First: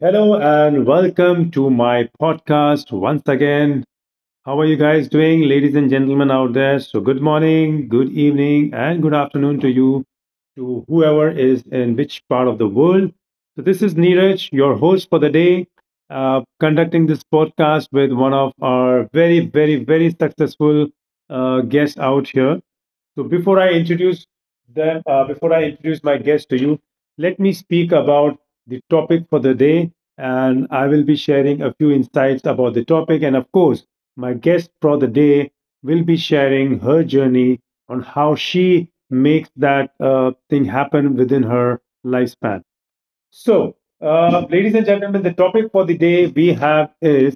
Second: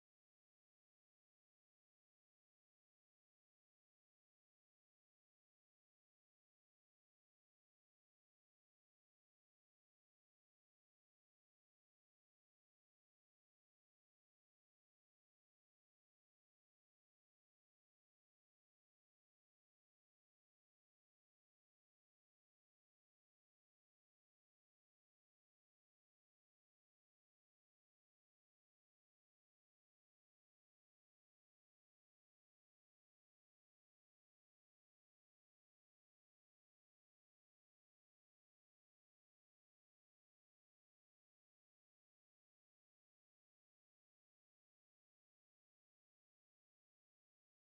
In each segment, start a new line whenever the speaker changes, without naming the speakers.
Hello and welcome to my podcast once again. How are you guys doing, ladies and gentlemen out there? So, good morning, good evening, and good afternoon to you, to whoever is in which part of the world. So, this is Neeraj, your host for the day, conducting this podcast with one of our very, very, very successful guests out here. So before I introduce them, before I introduce my guest to you, let me speak about the topic for the day, and I will be sharing a few insights about the topic. And of course, my guest for the day will be sharing her journey on how she makes that thing happen within her lifespan. So, ladies and gentlemen, the topic for the day we have is:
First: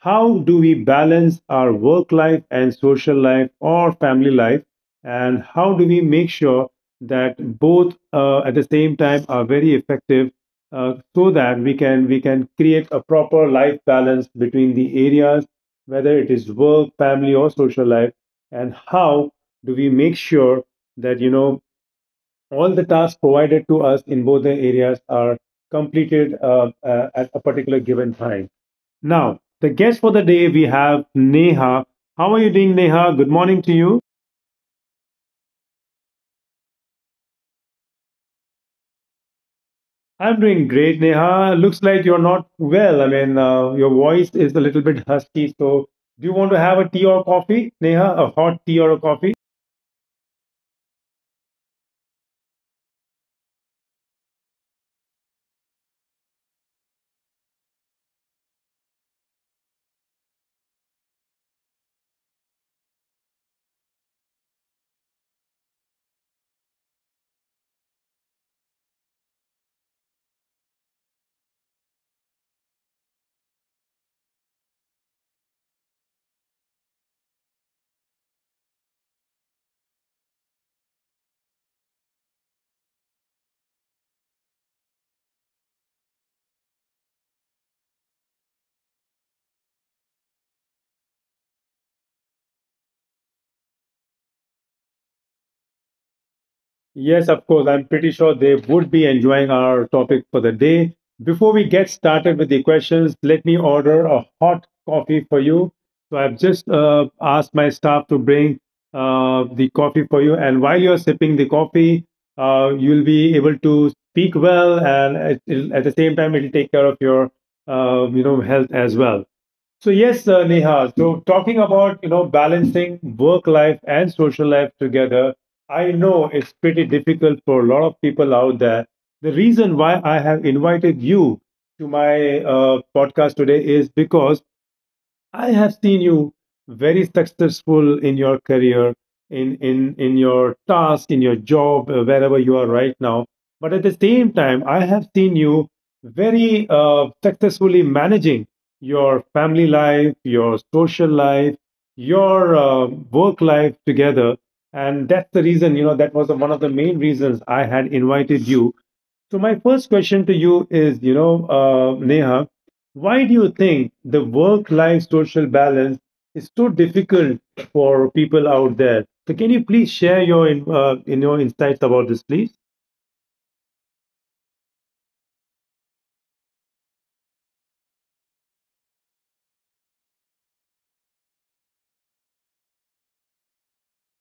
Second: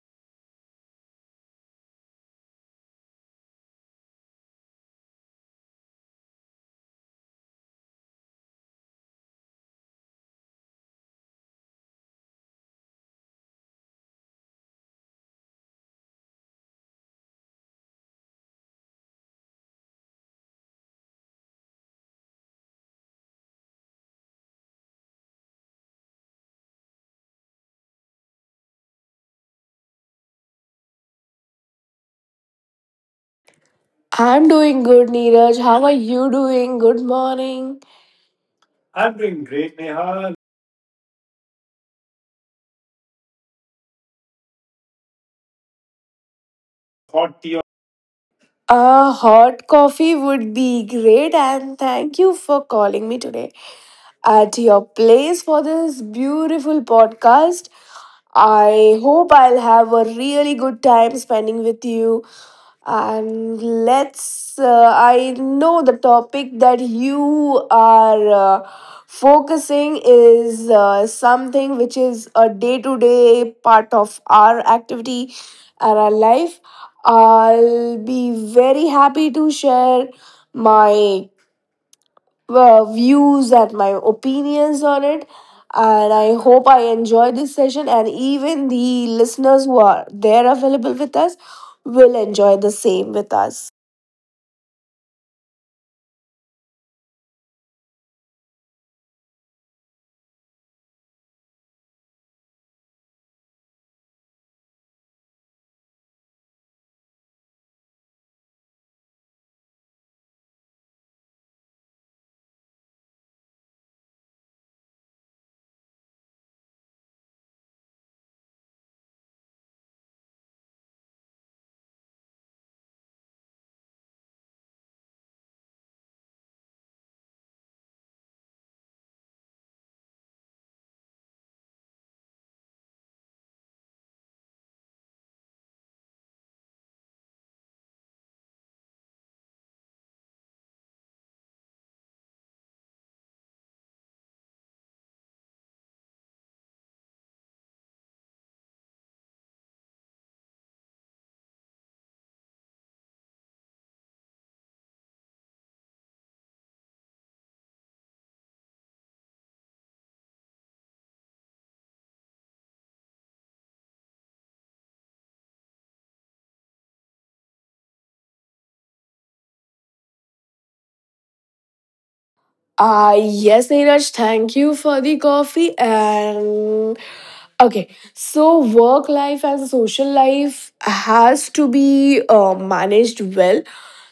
how do we balance our work life and social life or family life, and how do we make sure that both, at the same time, are very effective, so that we can create a proper life balance between the areas, whether it is work, family, or social life, and how do we make sure that all the tasks provided to us in both the areas are completed at a particular given time. Now, the guest for the day we have Neha. How are you doing, Neha? Good morning to you.
I'm doing good, Neeraj. How are you doing? Good morning. I'm doing great,
I'm
Neha.
doing great, Neha. Looks like you're not well. I mean, your voice is a little bit husky. So, do you want to have a tea or
Hot
coffee,
tea.
Neha? A hot tea or a coffee?
A hot coffee would be great, and thank you for calling me today at your place for this beautiful podcast. I hope I'll have a really good time spending with you. And let's. I know the topic that you are focusing is something which is a day to day part of our activity and our life. I'll be very happy to share my views and my opinions on it. And I hope I enjoy this session, and even the listeners who are there available with us will enjoy the same with us.
Yes, of course. I'm pretty sure they would be enjoying our topic for the day. Before we get started with the questions, let me order a hot coffee for you. So I've just asked my staff to bring the coffee for you. And while you're sipping the coffee, you'll be able to speak well, and it'll, at the same time, it'll take care of your health as well. So yes, Neha. So talking about balancing work life and social life together, I know it's pretty difficult for a lot of people out there. The reason why I have invited you to my podcast today is because I have seen you very successful in your career, in your task, in your job, wherever you are right now. But at the same time, I have seen you very successfully managing your family life, your social life, your work life together, and that's the reason. That was one of the main reasons I had invited you. So my first question to you is, Neha: why do you think the work life social balance is so difficult for people out there? So, can you please share your in your insights about this, please?
Yes, Neeraj, thank you for the coffee. And okay, so work life and social life has to be managed well.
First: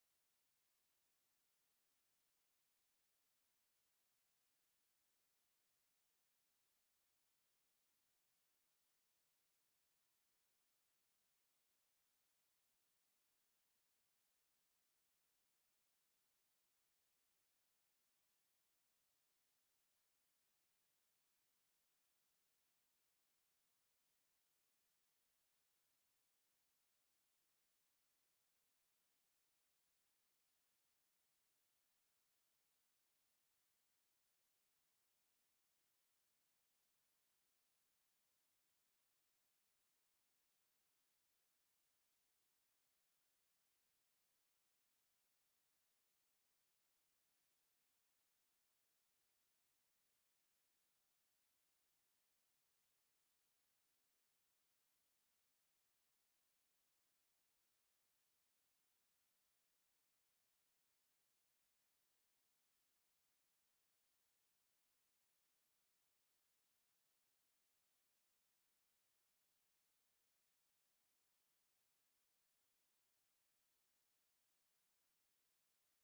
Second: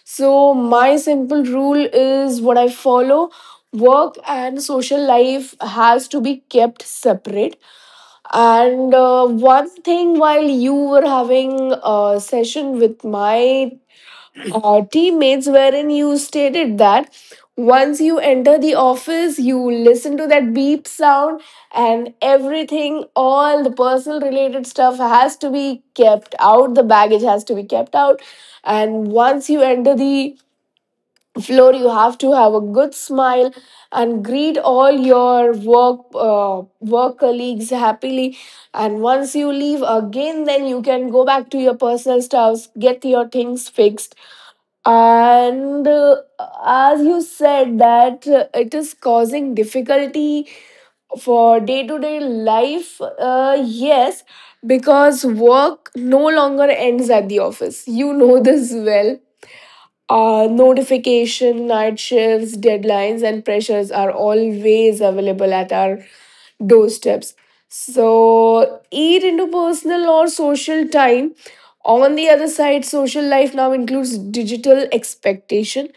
So, my simple rule is what I follow. Work and social life has to be kept separate. And one thing, while you were having a session with my teammates, wherein you stated that once you enter the office, you listen to that beep sound, and everything, all the personal related stuff has to be kept out, the baggage has to be kept out, and once you enter the floor, you have to have a good smile and greet all your work colleagues happily, and once you leave again, then you can go back to your personal stuffs, get your things fixed. And as you said that it is causing difficulty for day to day life, yes, because work no longer ends at the office, you know this well. Notification, night shifts, deadlines, and pressures are always available at our doorsteps. So, eat into personal or social time. On the other side, social life now includes digital expectation,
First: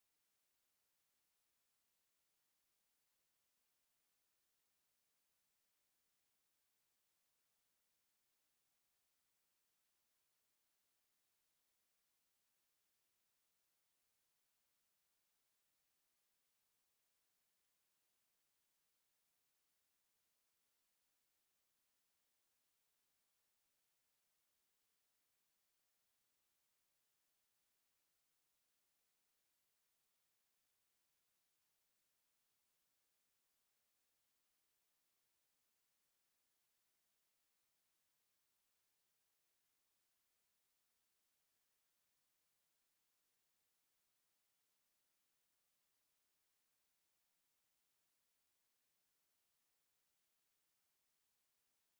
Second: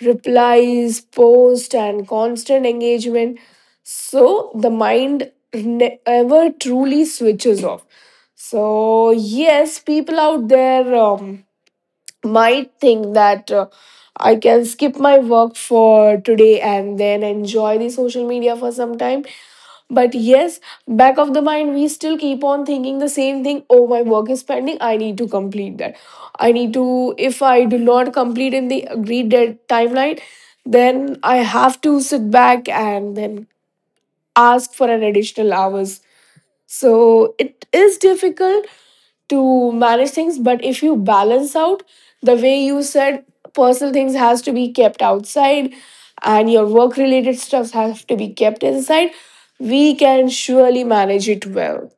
replies, post, and constant engagement. So, the mind never truly switches off. So, yes, people out there might think that I can skip my work for today and then enjoy the social media for some time. But yes, back of the mind, we still keep on thinking the same thing. Oh, my work is pending. I need to complete that. I need to, if I do not complete in the agreed dead timeline, then I have to sit back and then ask for an additional hours. So it is difficult to manage things, but if you balance out the way you said, personal things has to be kept outside and your work related stuffs have to be kept inside, we can surely manage it well.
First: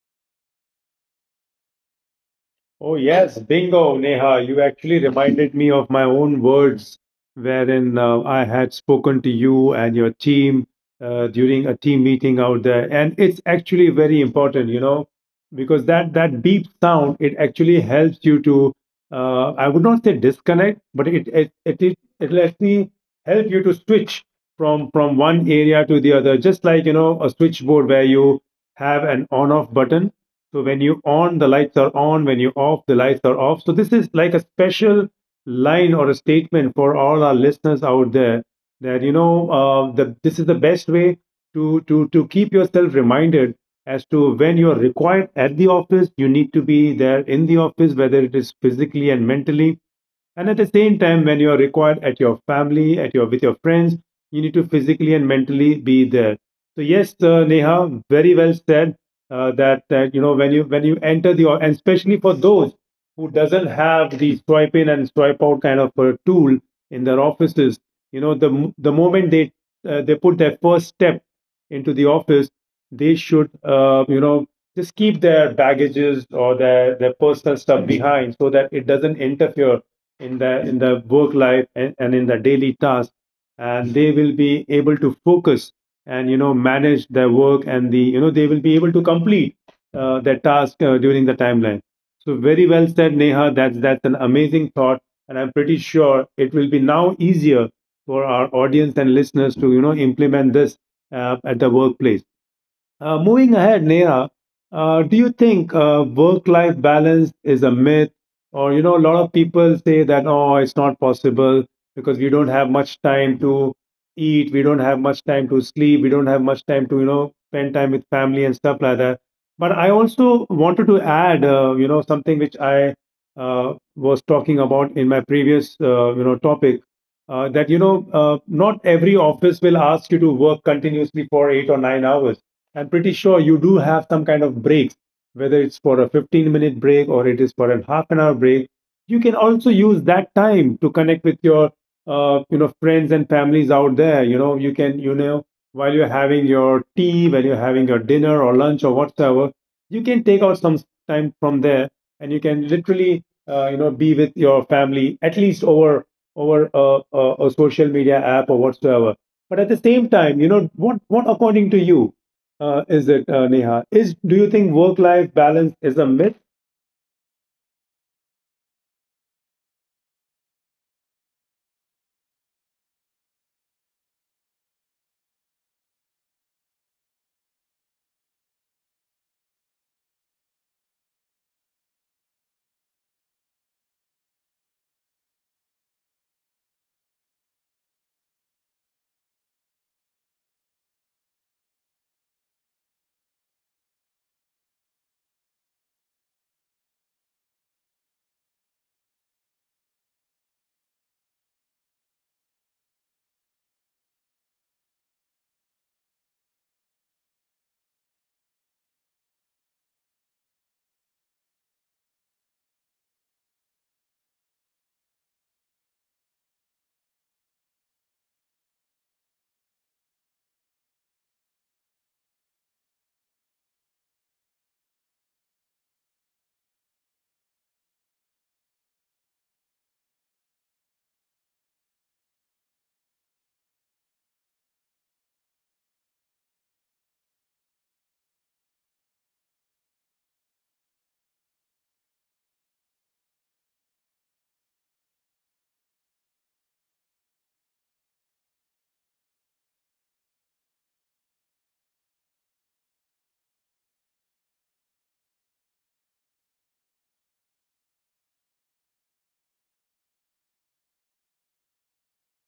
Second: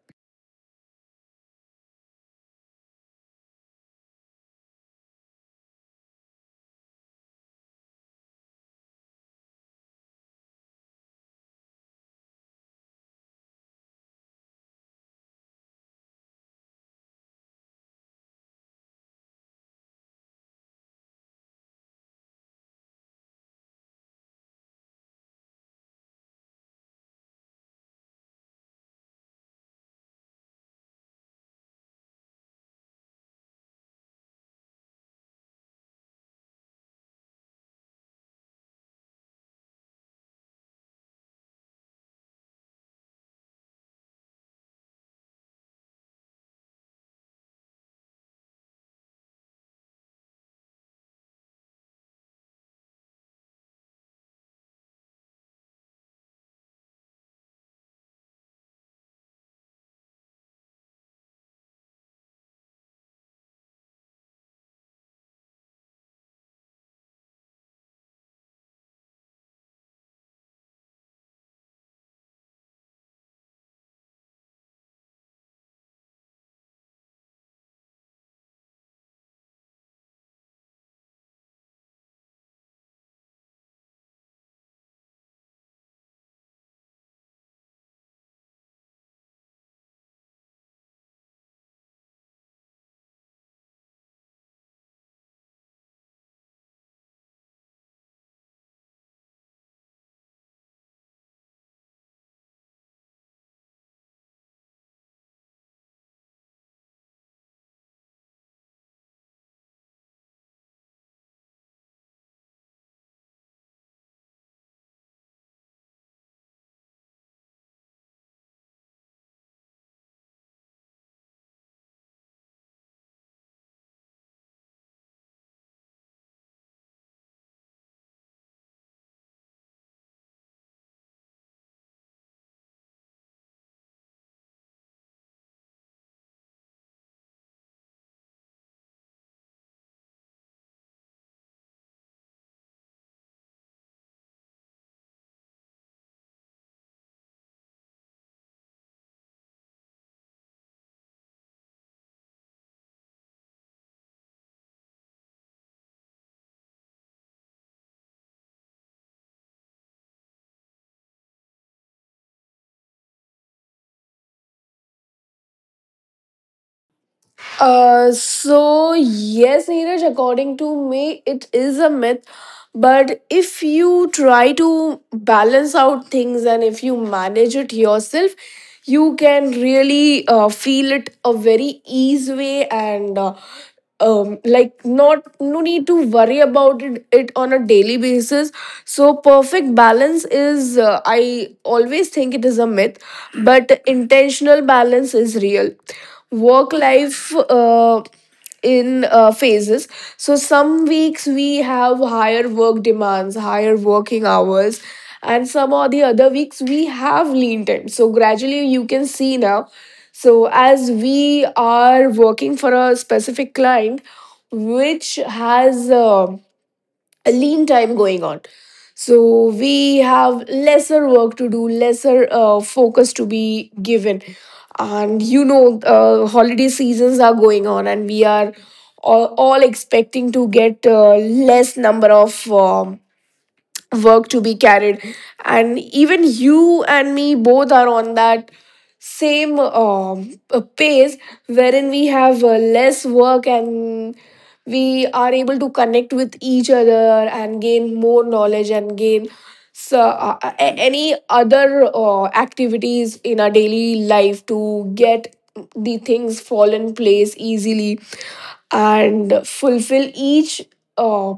Oh yes, bingo, Neha. You actually reminded me of my own words, wherein I had spoken to you and your team during a team meeting out there, and it's actually very important. Because that deep sound, it actually helps you to, I would not say disconnect, but it'll actually help you to switch from one area to the other, just like a switchboard where you have an on-off button. So when you on, the lights are on. When you off, the lights are off. So this is like a special line or a statement for all our listeners out there, that this is the best way to keep yourself reminded as to when you are required at the office, you need to be there in the office, whether it is physically and mentally. And at the same time, when you are required at your family, at your with your friends, you need to physically and mentally be there. So yes, Neha, very well said. That that you know when you enter the o- and especially for those who doesn't have the swipe in and swipe out kind of a tool in their offices, the moment they, put their first step into the office, they should, just keep their baggages or their personal stuff behind, so that it doesn't interfere in the work life, and in the daily task, and they will be able to focus and manage their work, and they will be able to complete their task during the timeline. So very well said, Neha. That's an amazing thought, and I'm pretty sure it will be now easier for our audience and listeners to implement this at the workplace. Moving ahead, Neha, do you think work-life balance is a myth? Or, a lot of people say that, oh, it's not possible because we don't have much time to eat, we don't have much time to sleep, we don't have much time to, spend time with family and stuff like that. But I also wanted to add, something which I was talking about in my previous, topic. Not every office will ask you to work continuously for 8 or 9 hours. I'm pretty sure you do have some kind of breaks, whether it's for a 15-minute break or it is for a half an hour break. You can also use that time to connect with your, friends and families out there. You know, you can, you know, while you're having your tea, while you're having your dinner or lunch or whatsoever, you can take out some time from there, and you can literally, be with your family, at least over a social media app or whatsoever. But at the same time, what according to you? Is it, Neha? Is Do you think work-life balance is a myth?
So yes, Neeraj, according to me, it is a myth. But if you try to balance out things and if you manage it yourself, you can really feel it a very easy way and like, not, no need to worry about it, it on a daily basis. So perfect balance is, I always think it is a myth, but intentional balance is real. Work life in phases. So some weeks we have higher work demands, higher working hours, and some or the other weeks we have lean time. So gradually you can see now. So as we are working for a specific client, which has a lean time going on. So we have lesser work to do, lesser focus to be given. And you know, holiday seasons are going on, and we are all expecting to get less number of work to be carried, and even you and me both are on that same pace, wherein we have less work and we are able to connect with each other and gain more knowledge and gain. So, any other activities in our daily life to get the things fall in place easily and fulfill uh,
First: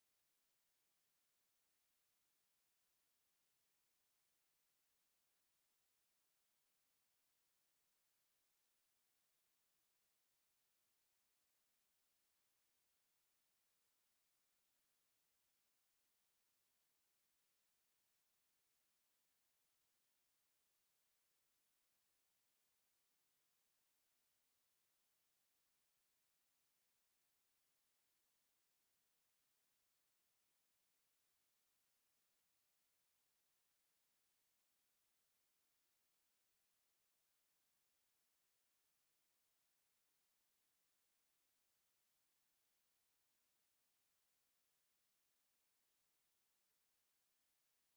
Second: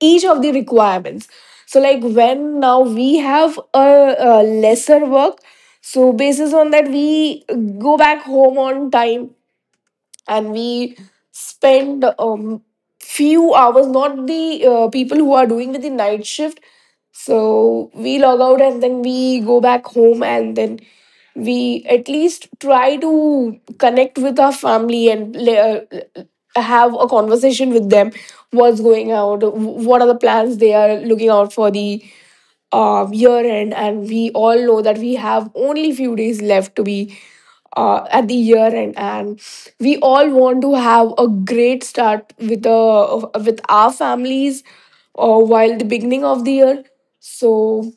each of the requirements. So like, when now we have a lesser work, so basis on that, we go back home on time and we spend few hours, not the people who are doing with the night shift. So we log out and then we go back home, and then we at least try to connect with our family and have a conversation with them, what's going out, what are the plans they are looking out for the year end. And we all know that we have only few days left to be at the year end, and we all want to have a great start with our families while the beginning of the year. So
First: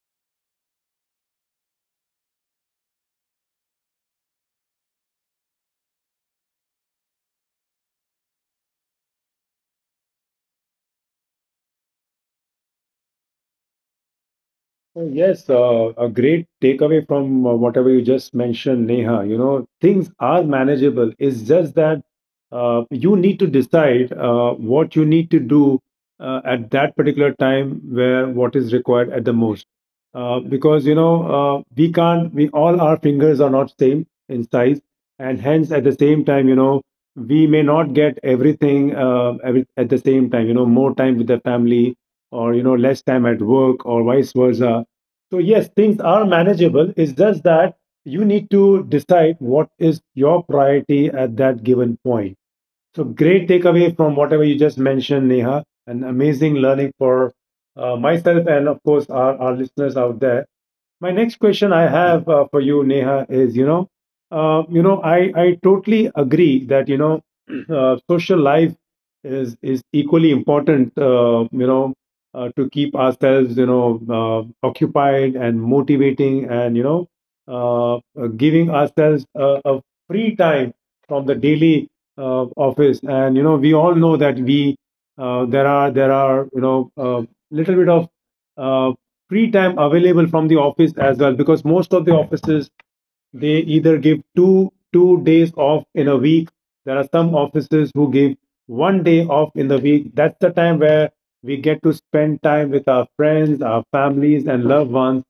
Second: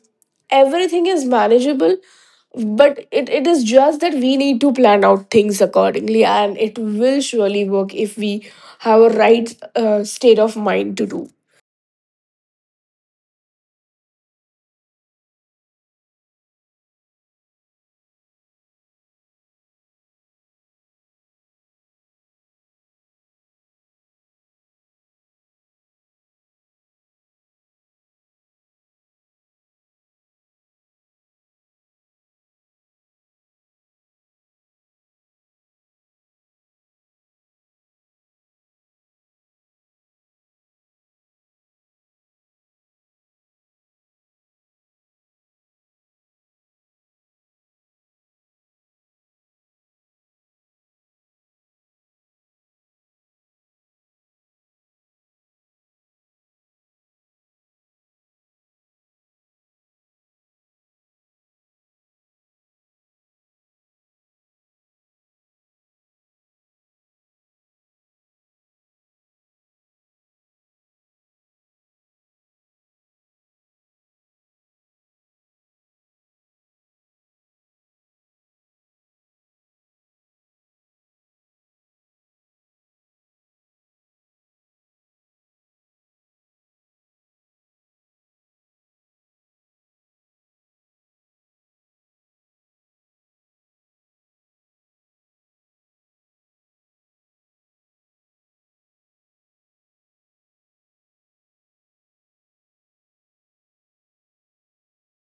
everything is manageable, but it is just that we need to plan out things accordingly, and it will surely work if we have a right state of mind to do.
Oh, yes, a great takeaway from whatever you just mentioned, Neha. Things are manageable. It's just that, you need to decide what you need to do at that particular time, where what is required at the most. Because, we can't, we all, our fingers are not same in size. And hence, at the same time, we may not get everything, at the same time, more time with the family, or, less time at work, or vice versa. So yes, things are manageable. It's just that you need to decide what is your priority at that given point. So great takeaway from whatever you just mentioned, Neha, and amazing learning for myself and, of course, our listeners out there. My next question I have for you, Neha, is, I totally agree that, social life is equally important. To keep ourselves occupied and motivating, and giving ourselves a free time from the daily office. And we all know that we there are, a little bit of uh, free time available from the office as well, because most of the offices, they either give two days off in a week. There are some offices who give one day off in the week. That's the time where we get to spend time with our friends, our families, and loved ones.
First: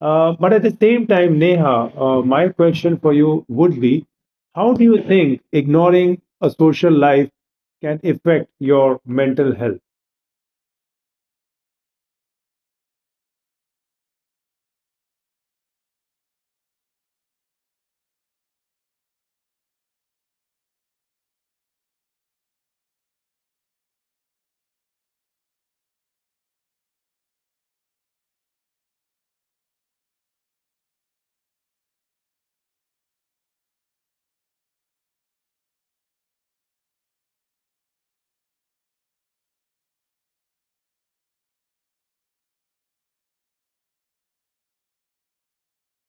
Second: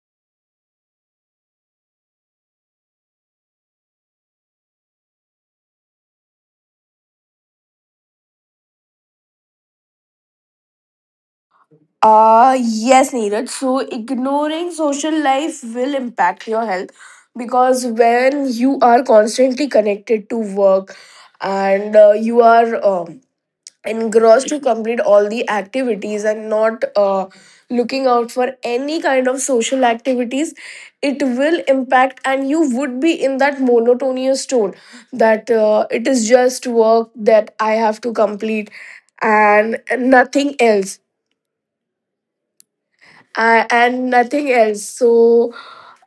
But at the same time, Neha, my question for you would be: how do you think ignoring a social life can affect your mental health?
Yes, Neeraj. So, ignoring social life will impact your health, because when you are constantly connected to work and you are engrossed to complete all the activities and not looking out for any kind of social activities, it will impact and you would be in that monotonous tone, that it is just work that I have to complete and nothing else, and nothing else. So,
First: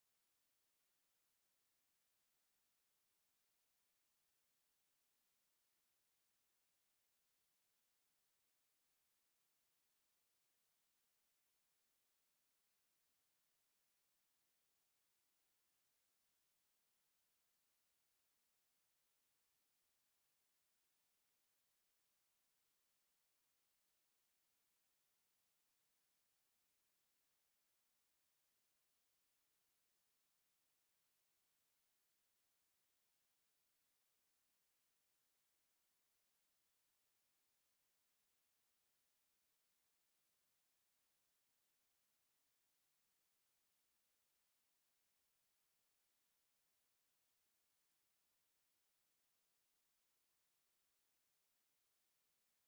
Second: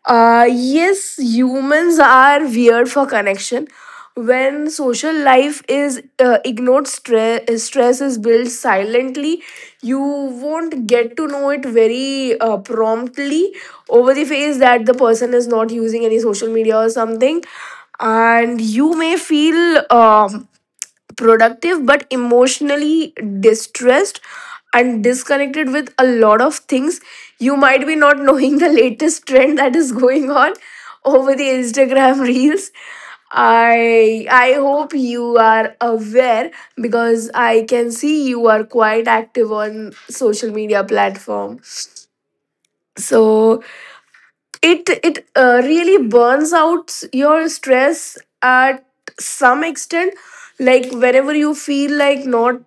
yes, humans are weird for connection. When social life is ignored, stress is built silently. You won't get to know it very promptly over the face that the person is not using any social media or something, and you may feel productive but emotionally distressed and disconnected with a lot of things. You might be not knowing the latest trend that is going on over the Instagram reels. I hope you are aware, because I can see you are quite active on social media platform. So it, it really burns out your stress at some extent. Like whenever you feel like not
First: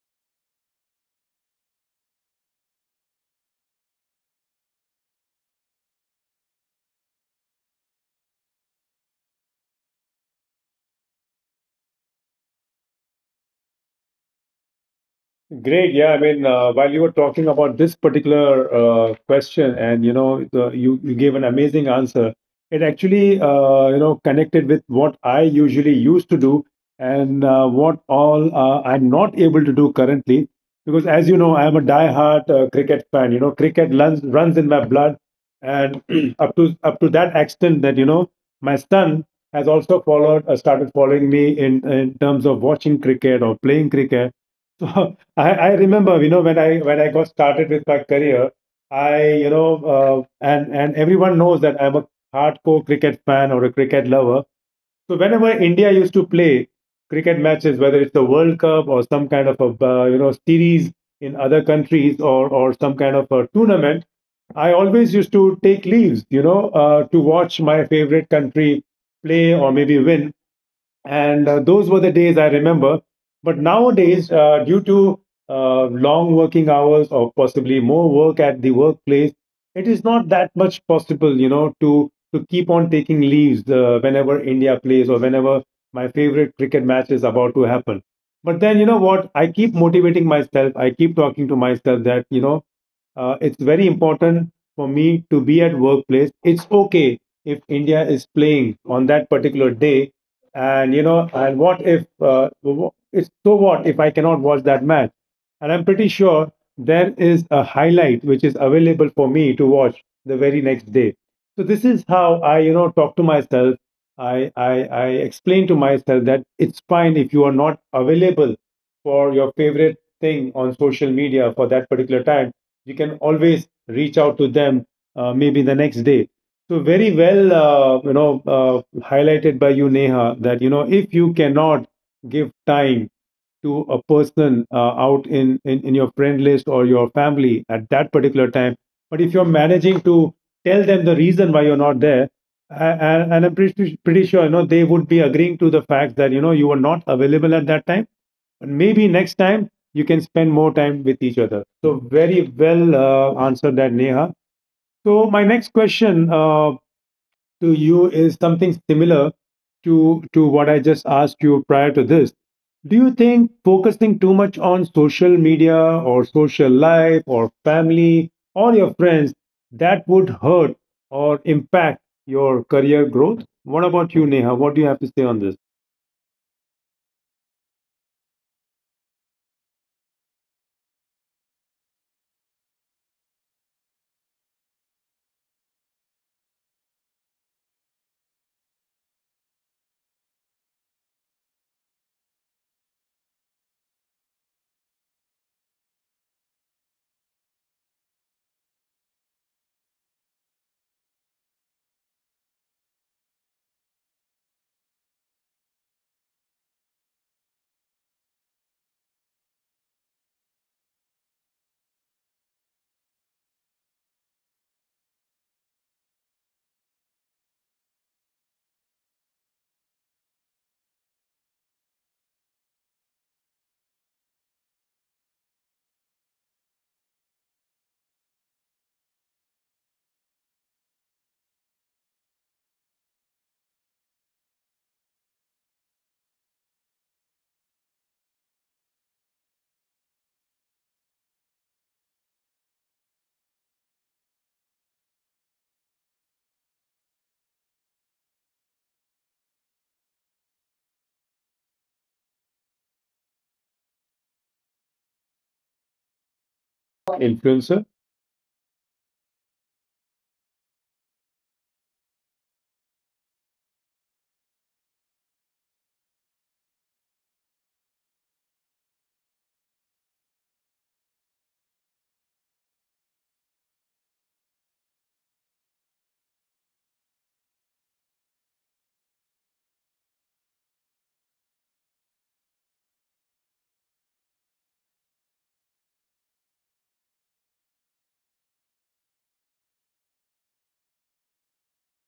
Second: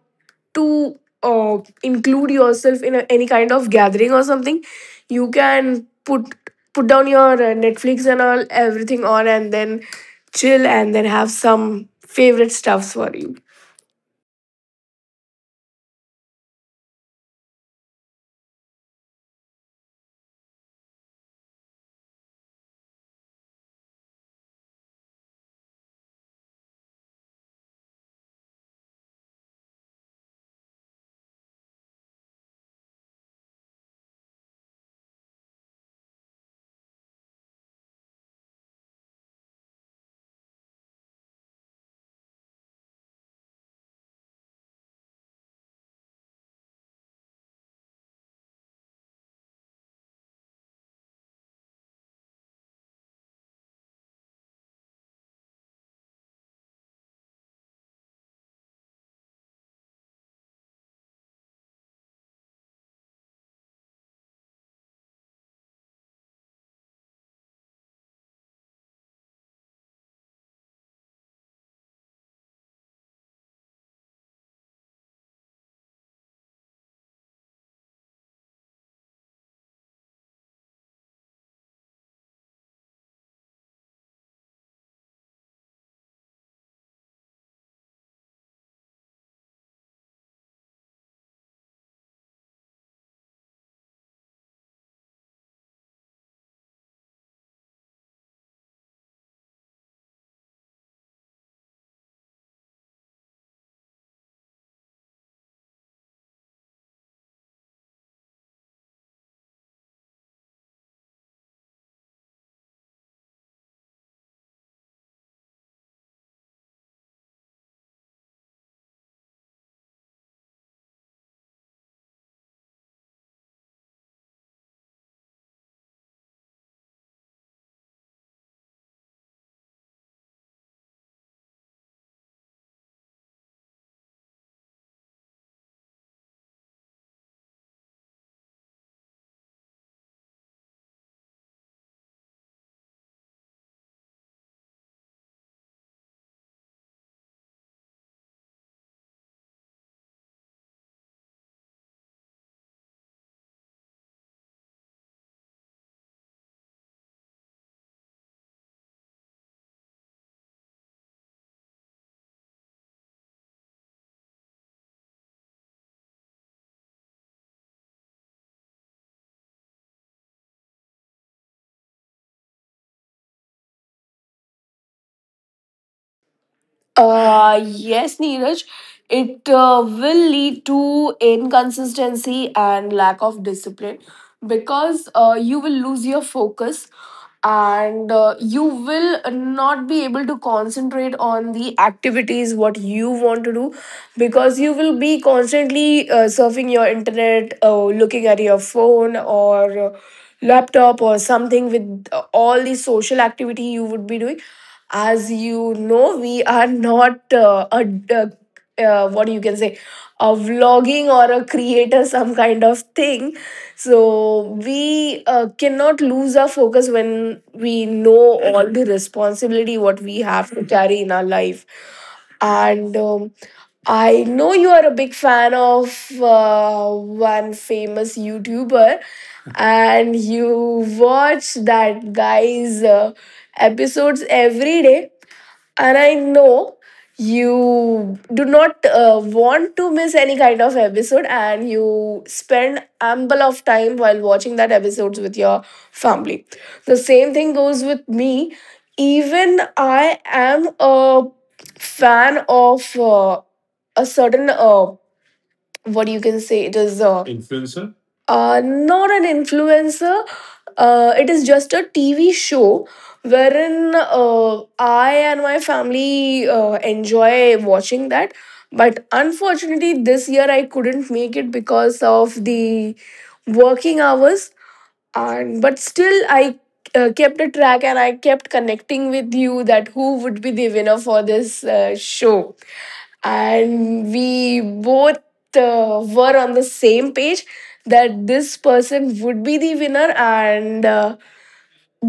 to include yourself in any kind of gathering or something, you can put down your Netflix and all, everything on, and then chill and then have some favorite stuffs for you.
Great. Yeah, I mean, while you were talking about this particular question, and you gave an amazing answer. It actually, connected with what I usually used to do, and what all, I'm not able to do currently, because as you know, I'm a diehard cricket fan. Cricket runs in my blood, and up to that extent that, my son has also started following me in terms of watching cricket or playing cricket. So I remember, when I got started with my career, I, you know, and everyone knows that I'm a hardcore cricket fan or a cricket lover. So whenever India used to play cricket matches, whether it's the World Cup or some kind of a series in other countries or some kind of a tournament, I always used to take leaves, to watch my favorite country play or maybe win, and those were the days I remember. But nowadays, due to long working hours or possibly more work at the workplace, it is not that much possible, you know, to keep on taking leaves whenever India plays or whenever my favorite cricket match is about to happen. But then, you know what? I keep motivating myself. I keep talking to myself that it's very important for me to be at workplace. It's okay if India is playing on that particular day. And you know, and what if I cannot watch that match? And I'm pretty sure there is a highlight which is available for me to watch the very next day. So this is how I, you know, talk to myself. I explain to myself that it's fine if you are not available for your favorite thing on social media for that particular time. You can always reach out to them maybe the next day. So very well you know, highlighted by you, Neha, that you know, if you cannot give time to a person out in your friend list or your family at that particular time, but if you're managing to tell them the reason why you're not there, and I'm pretty sure, you know, they would be agreeing to the fact that you know, you were not available at that time, but maybe next time you can spend more time with each other. So very well answered that, Neha. So my next question to you is something similar to what I just asked you prior to this. Do you think focusing too much on social media or social life or family or your friends, that would hurt or impact your career growth? What about you, Neha? What do you have to say on this?
Yes, Neeraj, it will lead to inconsistency and lack of discipline, because you will lose your focus and you will not be able to concentrate on the activities what you want to do, because you will be constantly surfing your internet, looking at your phone or laptop or something, with all the social activity you would be doing. As you know, we are not a- what you can say, a vlogging or a creator, some kind of thing. So we cannot lose our focus when we know all the responsibility what we have to carry in our life. And I know you are a big fan of one famous YouTuber, and you watch that guy's episodes every day, and I know you do not want to miss any kind of episode, and you spend ample of time while watching that episodes with your family. The same thing goes with me. Even I am a fan of a certain, what you can say, it is
Influencer?
Influencer? Not an influencer. It is just a TV show wherein I and my family enjoy watching that. But unfortunately, this year I couldn't make it because of the working hours. And but still, I kept a track and I kept connecting with you that who would be the winner for this show, and we both were on the same page that this person would be the winner, and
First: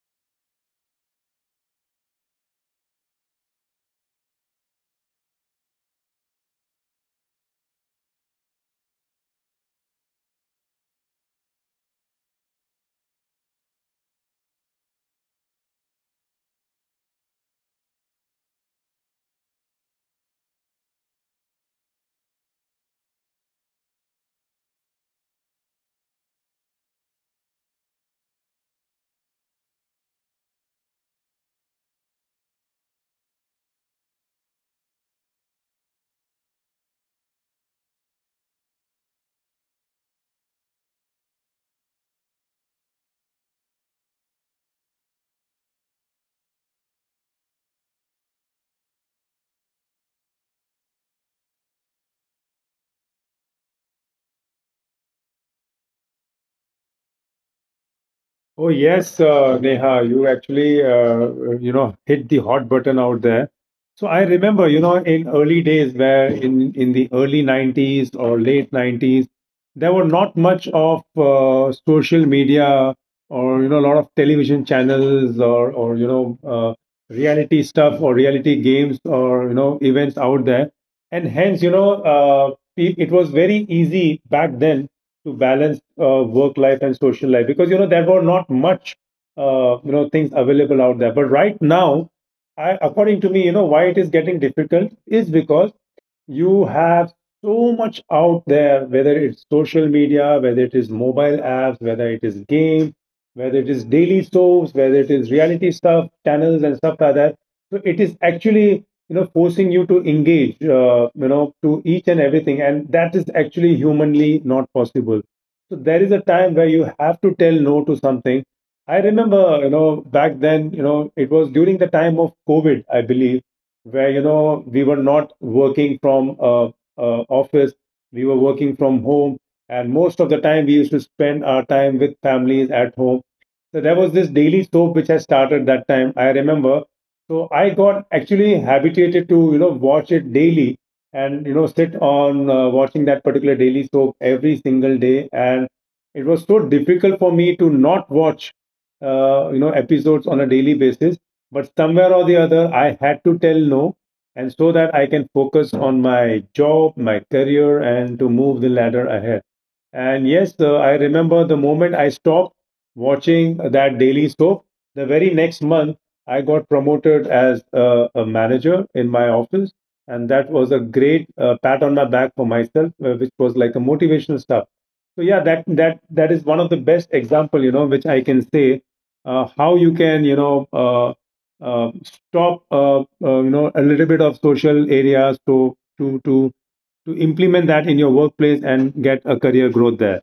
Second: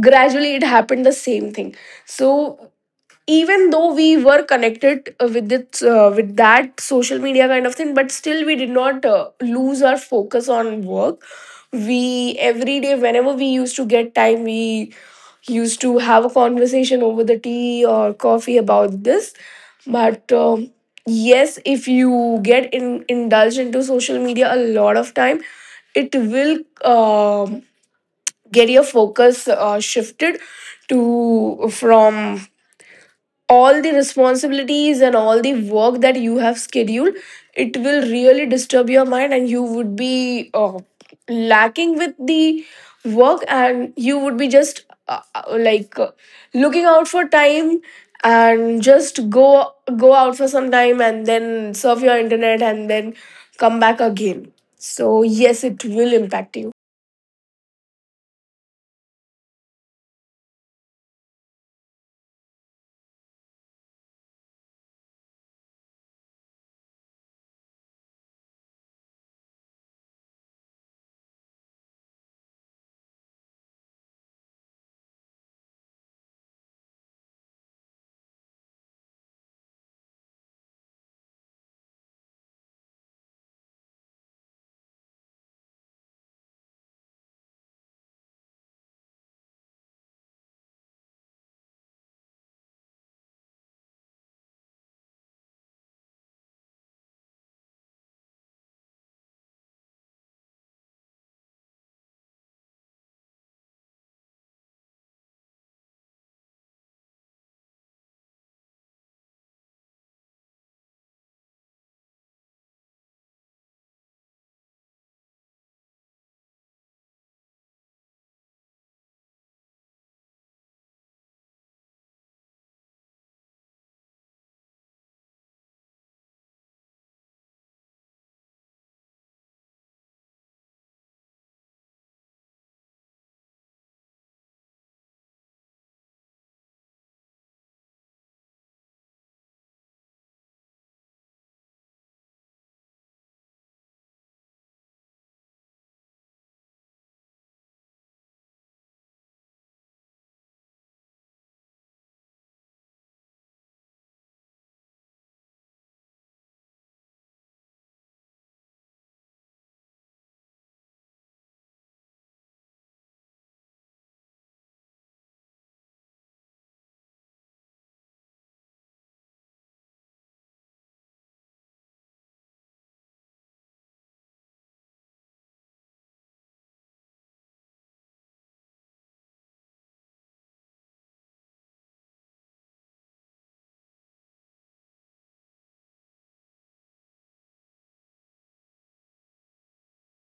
gradually it happened the same thing. So even though we were connected with that social media kind of thing, but still we did not lose our focus on work. We every day, whenever we used to get time, we used to have a conversation over the tea or coffee about this. But yes, if you get indulged into social media a lot of time, it will um, get your focus shifted to, from all the responsibilities and all the work that you have scheduled. It will really disturb your mind and you would be lacking with the work, and you would be just like, looking out for time and just go out for some time and then surf your internet and then come back again. So yes, it will impact you.
Oh yes, Neha, you actually you know, hit the hot button out there. So I remember, you know, in early days, where in the early 90s or late 90s, there were not much of social media or you know, a lot of television channels or you know, reality stuff or reality games or you know, events out there. And hence, you know, it was very easy back then to balance work life and social life because, you know, there were not much, you know, things available out there. But right now, I, according to me, you know, why it is getting difficult is because you have so much out there, whether it's social media, whether it is mobile apps, whether it is game, whether it is daily soaps, whether it is reality stuff, channels and stuff like that. So it is actually, you know, forcing you to engage you know, to each and everything, and that is actually humanly not possible. So there is a time where you have to tell no to something. I remember, you know, back then, you know, it was during the time of COVID, I believe, where you know, we were not working from office. We were working from home, and most of the time we used to spend our time with families at home. So there was this daily soap which I started that time, I remember. So I got actually habituated to, you know, watch it daily, and you know, sit on watching that particular daily soap every single day, and it was so difficult for me to not watch you know, episodes on a daily basis. But somewhere or the other, I had to tell no, and so that I can focus on my job, my career, and to move the ladder ahead. And yes, I remember the moment I stopped watching that daily soap, the very next month, I got promoted as a manager in my office, and that was a great pat on my back for myself, which was like a motivational stuff. So yeah, that is one of the best example, you know, which I can say how you can, you know, stop, you know, a little bit of social areas to implement that in your workplace and get a career growth there.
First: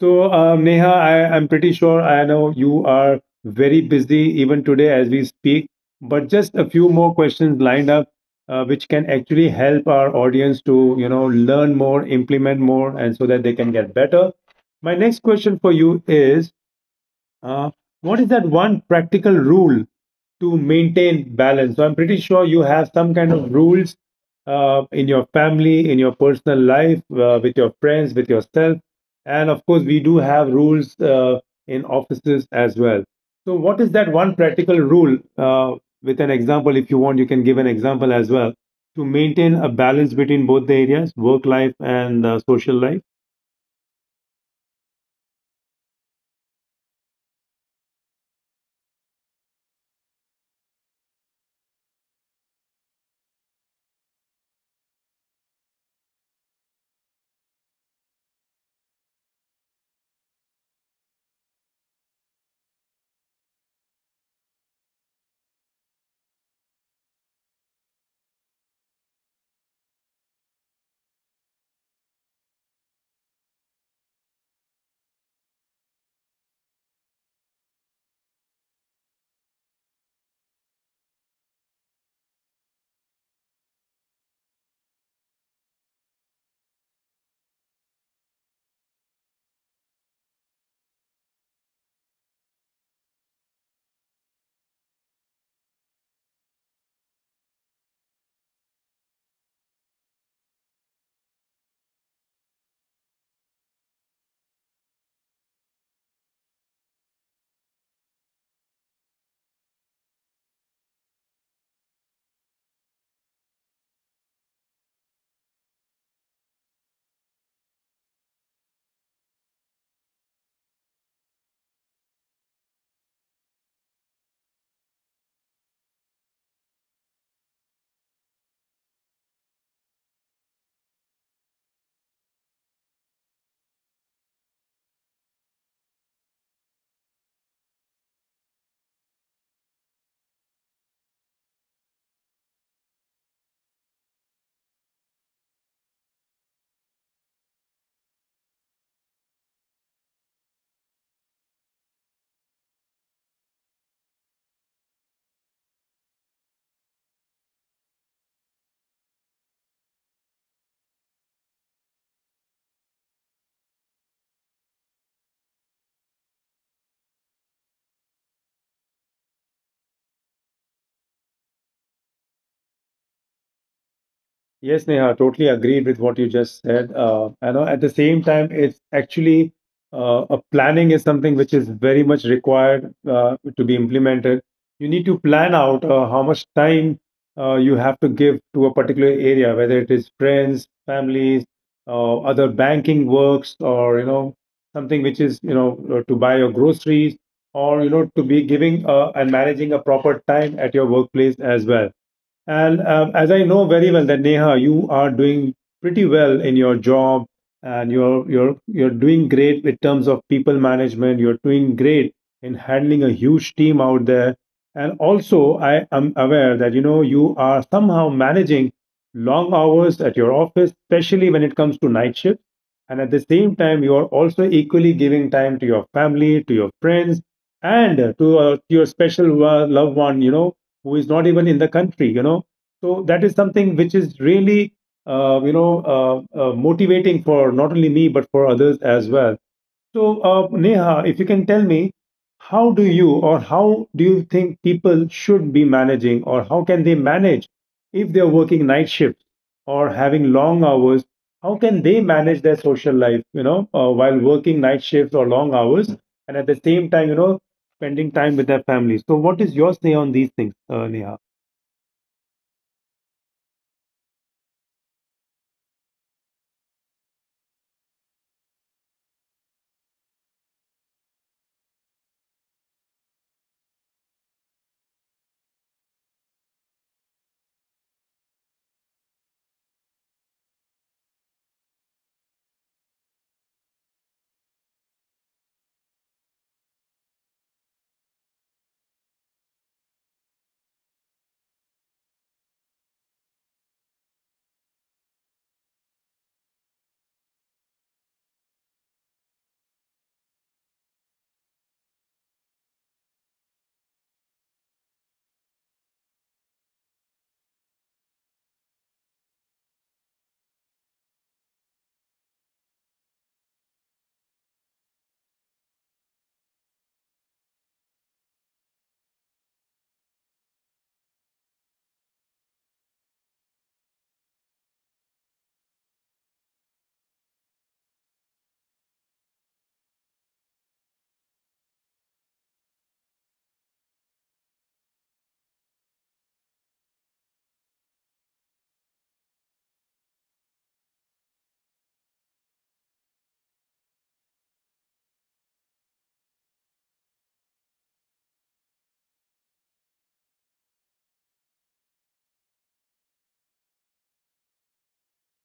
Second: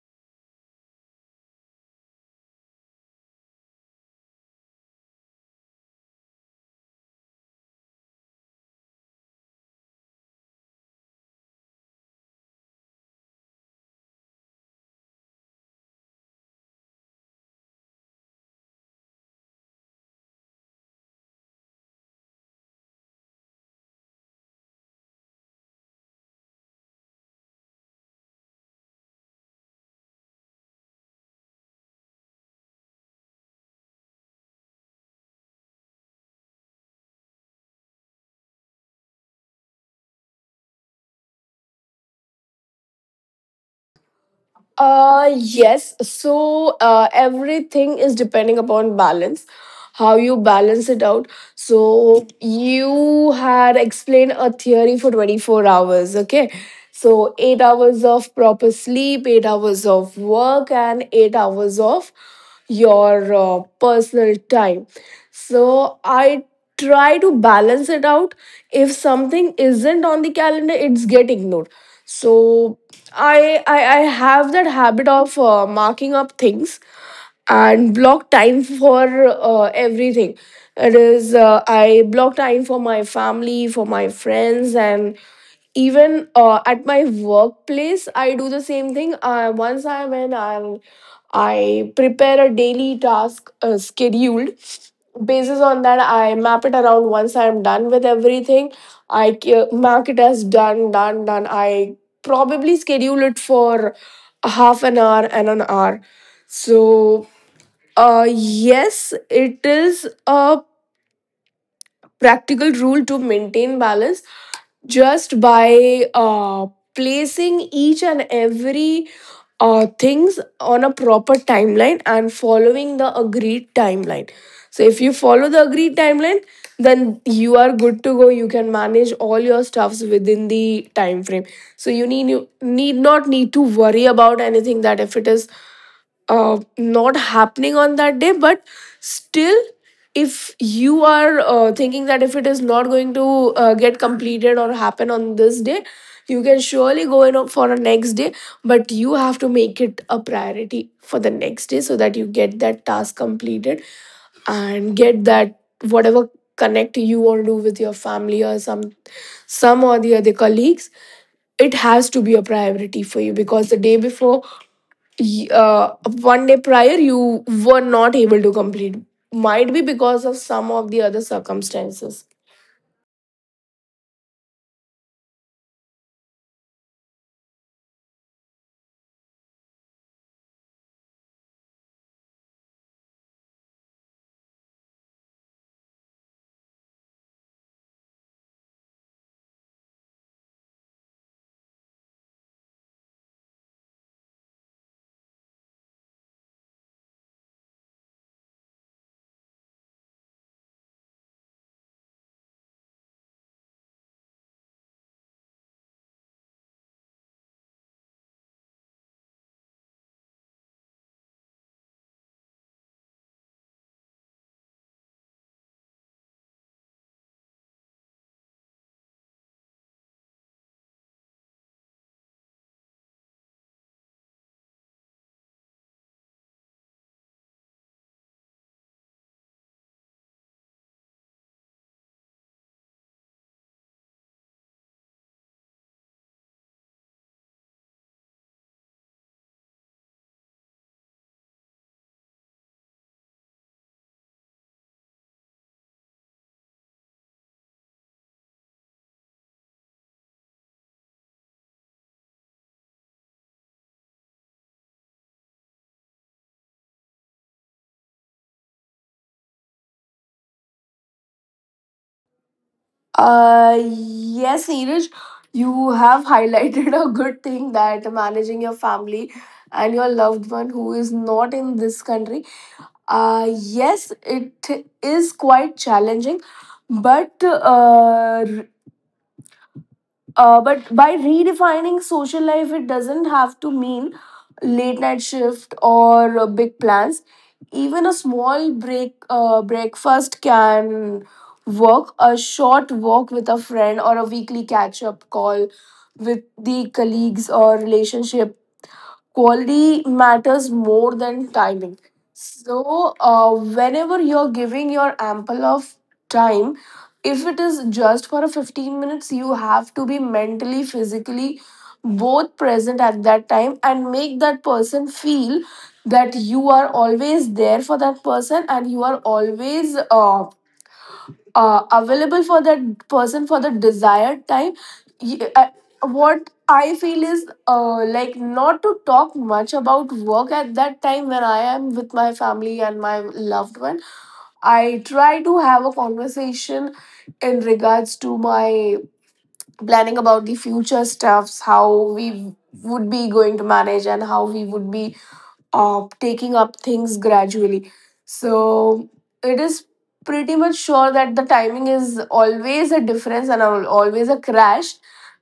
So, Neha, I, I'm pretty sure I know you are very busy even today as we speak, but just a few more questions lined up, which can actually help our audience to, you know, learn more, implement more, and so that they can get better. My next question for you is, uh, what is that one practical rule to maintain balance? So I'm pretty sure you have some kind of rules in your family, in your personal life, with your friends, with yourself, and of course we do have rules in offices as well. So what is that one practical rule? With an example, if you want, you can give an example as well to maintain a balance between both the areas, work life and social life.
Yes. So everything is depending upon balance, how you balance it out. So you had explained a theory for 24 hours, okay? So 8 hours of proper sleep, 8 hours of work, and 8 hours of your personal time. So I try to balance it out. If something isn't on the calendar, it's get ignored. So I have that habit of marking up things and block time for everything. It is, I block time for my family, for my friends, and even at my workplace I do the same thing. Once I'm in, I prepare a daily task scheduled, basis on that I map it around. Once I'm done with everything, mark it as done, done, done. I probably schedule it for half an hour and an hour. So, yes, it is a practical rule to maintain balance, just by placing each and every things on a proper timeline and following the agreed timeline. So if you follow the agreed timeline, then you are good to go. You can manage all your stuffs within the time frame. So you need not need to worry about anything, that if it is not happening on that day, but still if you are thinking that if it is not going to get completed or happen on this day, you can surely go in for a next day, but you have to make it a priority for the next day so that you get that task completed and get that whatever connect you want to do with your family or some or the other colleagues. It has to be a priority for you, because the day before, y- uh, one day prior, you were not able to complete, might be because of some of the other circumstances.
Yes, Neha, totally agreed with what you just said. I know at the same time, it's actually a planning is something which is very much required to be implemented. You need to plan out how much time you have to give to a particular area, whether it is friends, families, other banking works, or you know, something which is, you know, to buy your groceries, or you know, to be giving and managing a proper time at your workplace as well. And as I know very well that Neha, you are doing pretty well in your job, and you're doing great in terms of people management. You're doing great in handling a huge team out there. And also, I am aware that you know, you are somehow managing long hours at your office, especially when it comes to night shift. And at the same time, you are also equally giving time to your family, to your friends, and to your special loved one, you know, who is not even in the country, you know. So that is something which is really you know, motivating for not only me but for others as well. So, Neha, if you can tell me, how do you, or how do you think people should be managing, or how can they manage if they're working night shifts or having long hours? How can they manage their social life, you know, while working night shifts or long hours, and at the same time, you know, spending time with their families? So, what is your say on these things, Neha?
Yes, Neeraj, you have highlighted a good thing, that managing your family and your loved one who is not in this country, yes, it is quite challenging, but uh, but by redefining social life, it doesn't have to mean late night shift or big plans. Even a small break breakfast can work. A short walk with a friend or a weekly catch up call with the colleagues or relationship, quality matters more than timing. So, whenever you're giving your ample of time, if it is just for a 15 minutes, you have to be mentally, physically both present at that time and make that person feel that you are always there for that person and you are always available for that person for the desired time. y- uh, what I feel is, like, not to talk much about work at that time when I am with my family and my loved one. I try to have a conversation in regards to my planning about the future stuffs, how we would be going to manage and how we would be of taking up things gradually. So it is pretty much sure that the timing is always a difference and always a crash,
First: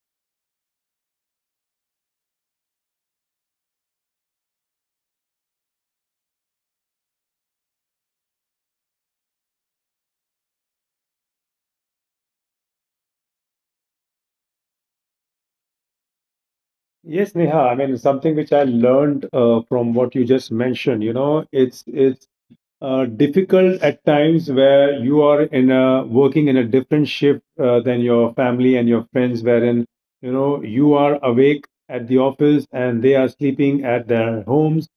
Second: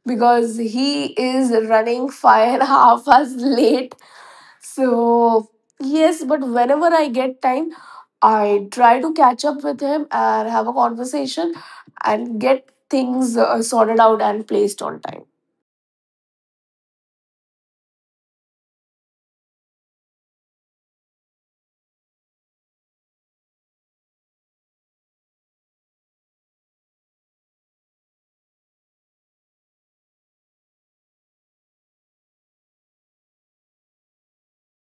because he is running five and a half hours late. So yes, but whenever I get time, I try to catch up with him and have a conversation and get things sorted out and placed on time.
Yes, Neha. I mean, something which I learned from what you just mentioned, you know, it's difficult at times where you are in a working in a different shift than your family and your friends, wherein you know, you are awake at the office and they are sleeping at their homes.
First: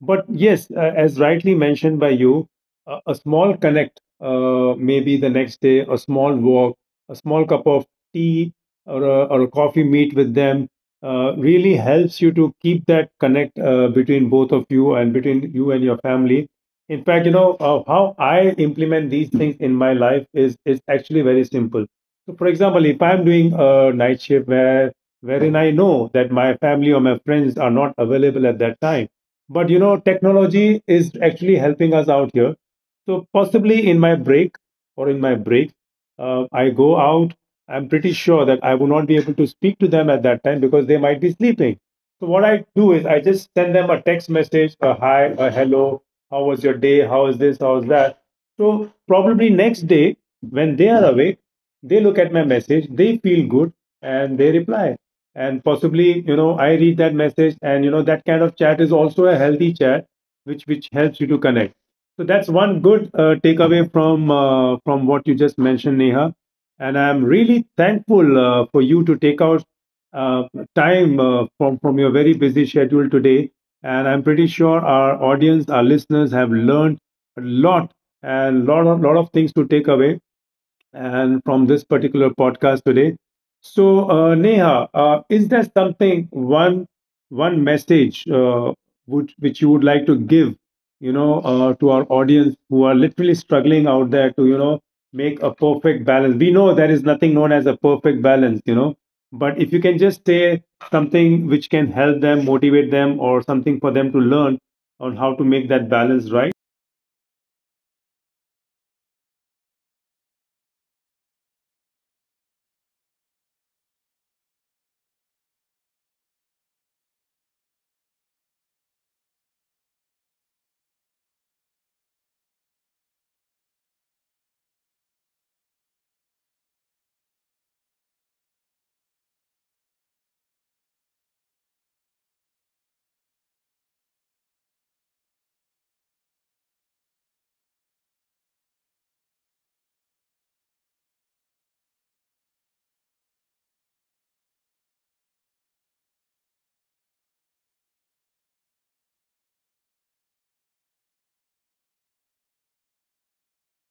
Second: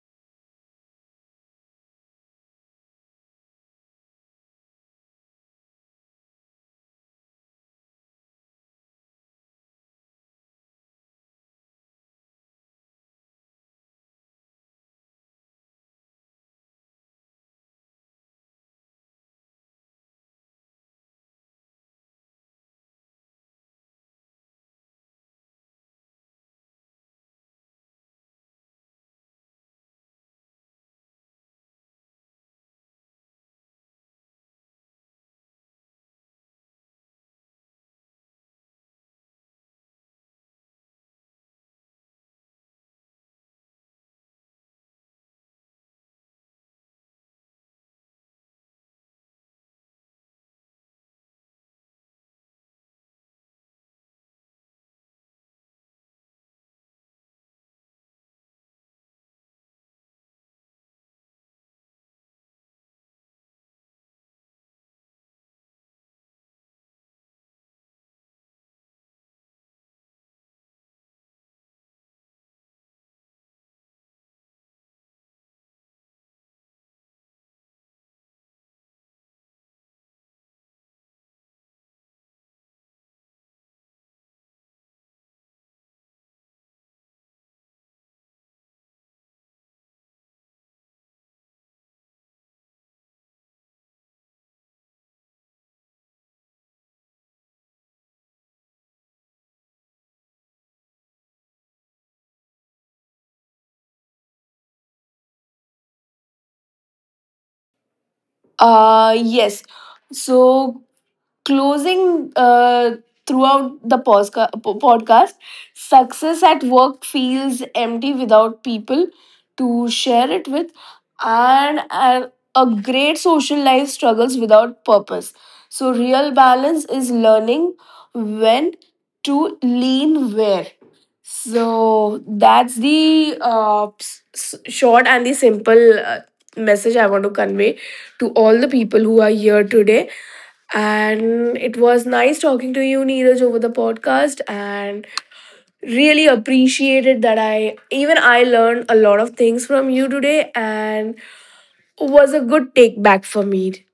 But yes, as rightly mentioned by you, a small connect, maybe the next day, a small walk, a small cup of tea, or a coffee meet with them, really helps you to keep that connect between both of you, and between you and your family. In fact, you know, how I implement these things in my life is actually very simple. So, for example, if I'm doing a night shift, wherein I know that my family or my friends are not available at that time, but you know, technology is actually helping us out here. So possibly in my break or in my break, I go out. I'm pretty sure that I will not be able to speak to them at that time because they might be sleeping. So what I do is I just send them a text message, a hi, a hello, how was your day, how is this, how is that. So probably next day, when they are awake, they look at my message, they feel good, and they reply. And possibly, you know, I read that message, and you know, that kind of chat is also a healthy chat, which helps you to connect. So that's one good takeaway from what you just mentioned, Neha. And I'm really thankful for you to take out uh, time from your very busy schedule today. And I'm pretty sure our audience, our listeners have learned a lot, and lot of things to take away and from this particular podcast today. So, Neha, is there something, one message which you would like to give, you know, to our audience who are literally struggling out there to, you know, make a perfect balance? We know there is nothing known as a perfect balance, you know, but if you can just say something which can help them, motivate them, or something for them to learn on how to make that balance right.
Uh, yes. So, closing, throughout the podcast, success at work feels empty without people to share it with, and a great social life struggles without purpose. So, real balance is learning when to lean where. So, that's the short and the simple message I want to convey to all the people who are here today. And it was nice talking to you, Neeraj, over the podcast, and really appreciated that I learned a lot of things from you today and was a good take back for me.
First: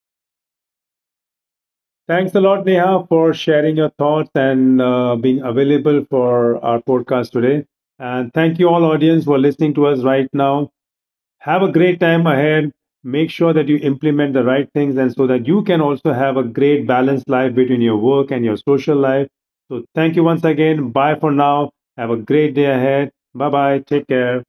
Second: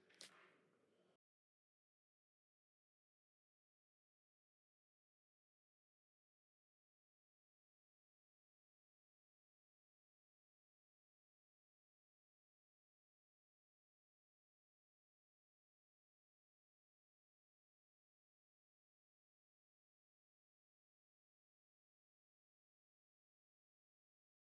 Thanks a lot, Neha, for sharing your thoughts and being available for our podcast today. And thank you all, audience, who are listening to us right now. Have a great time ahead. Make sure that you implement the right things, and so that you can also have a great balanced life between your work and your social life. So, thank you once again. Bye for now. Have a great day ahead. Bye bye. Take care.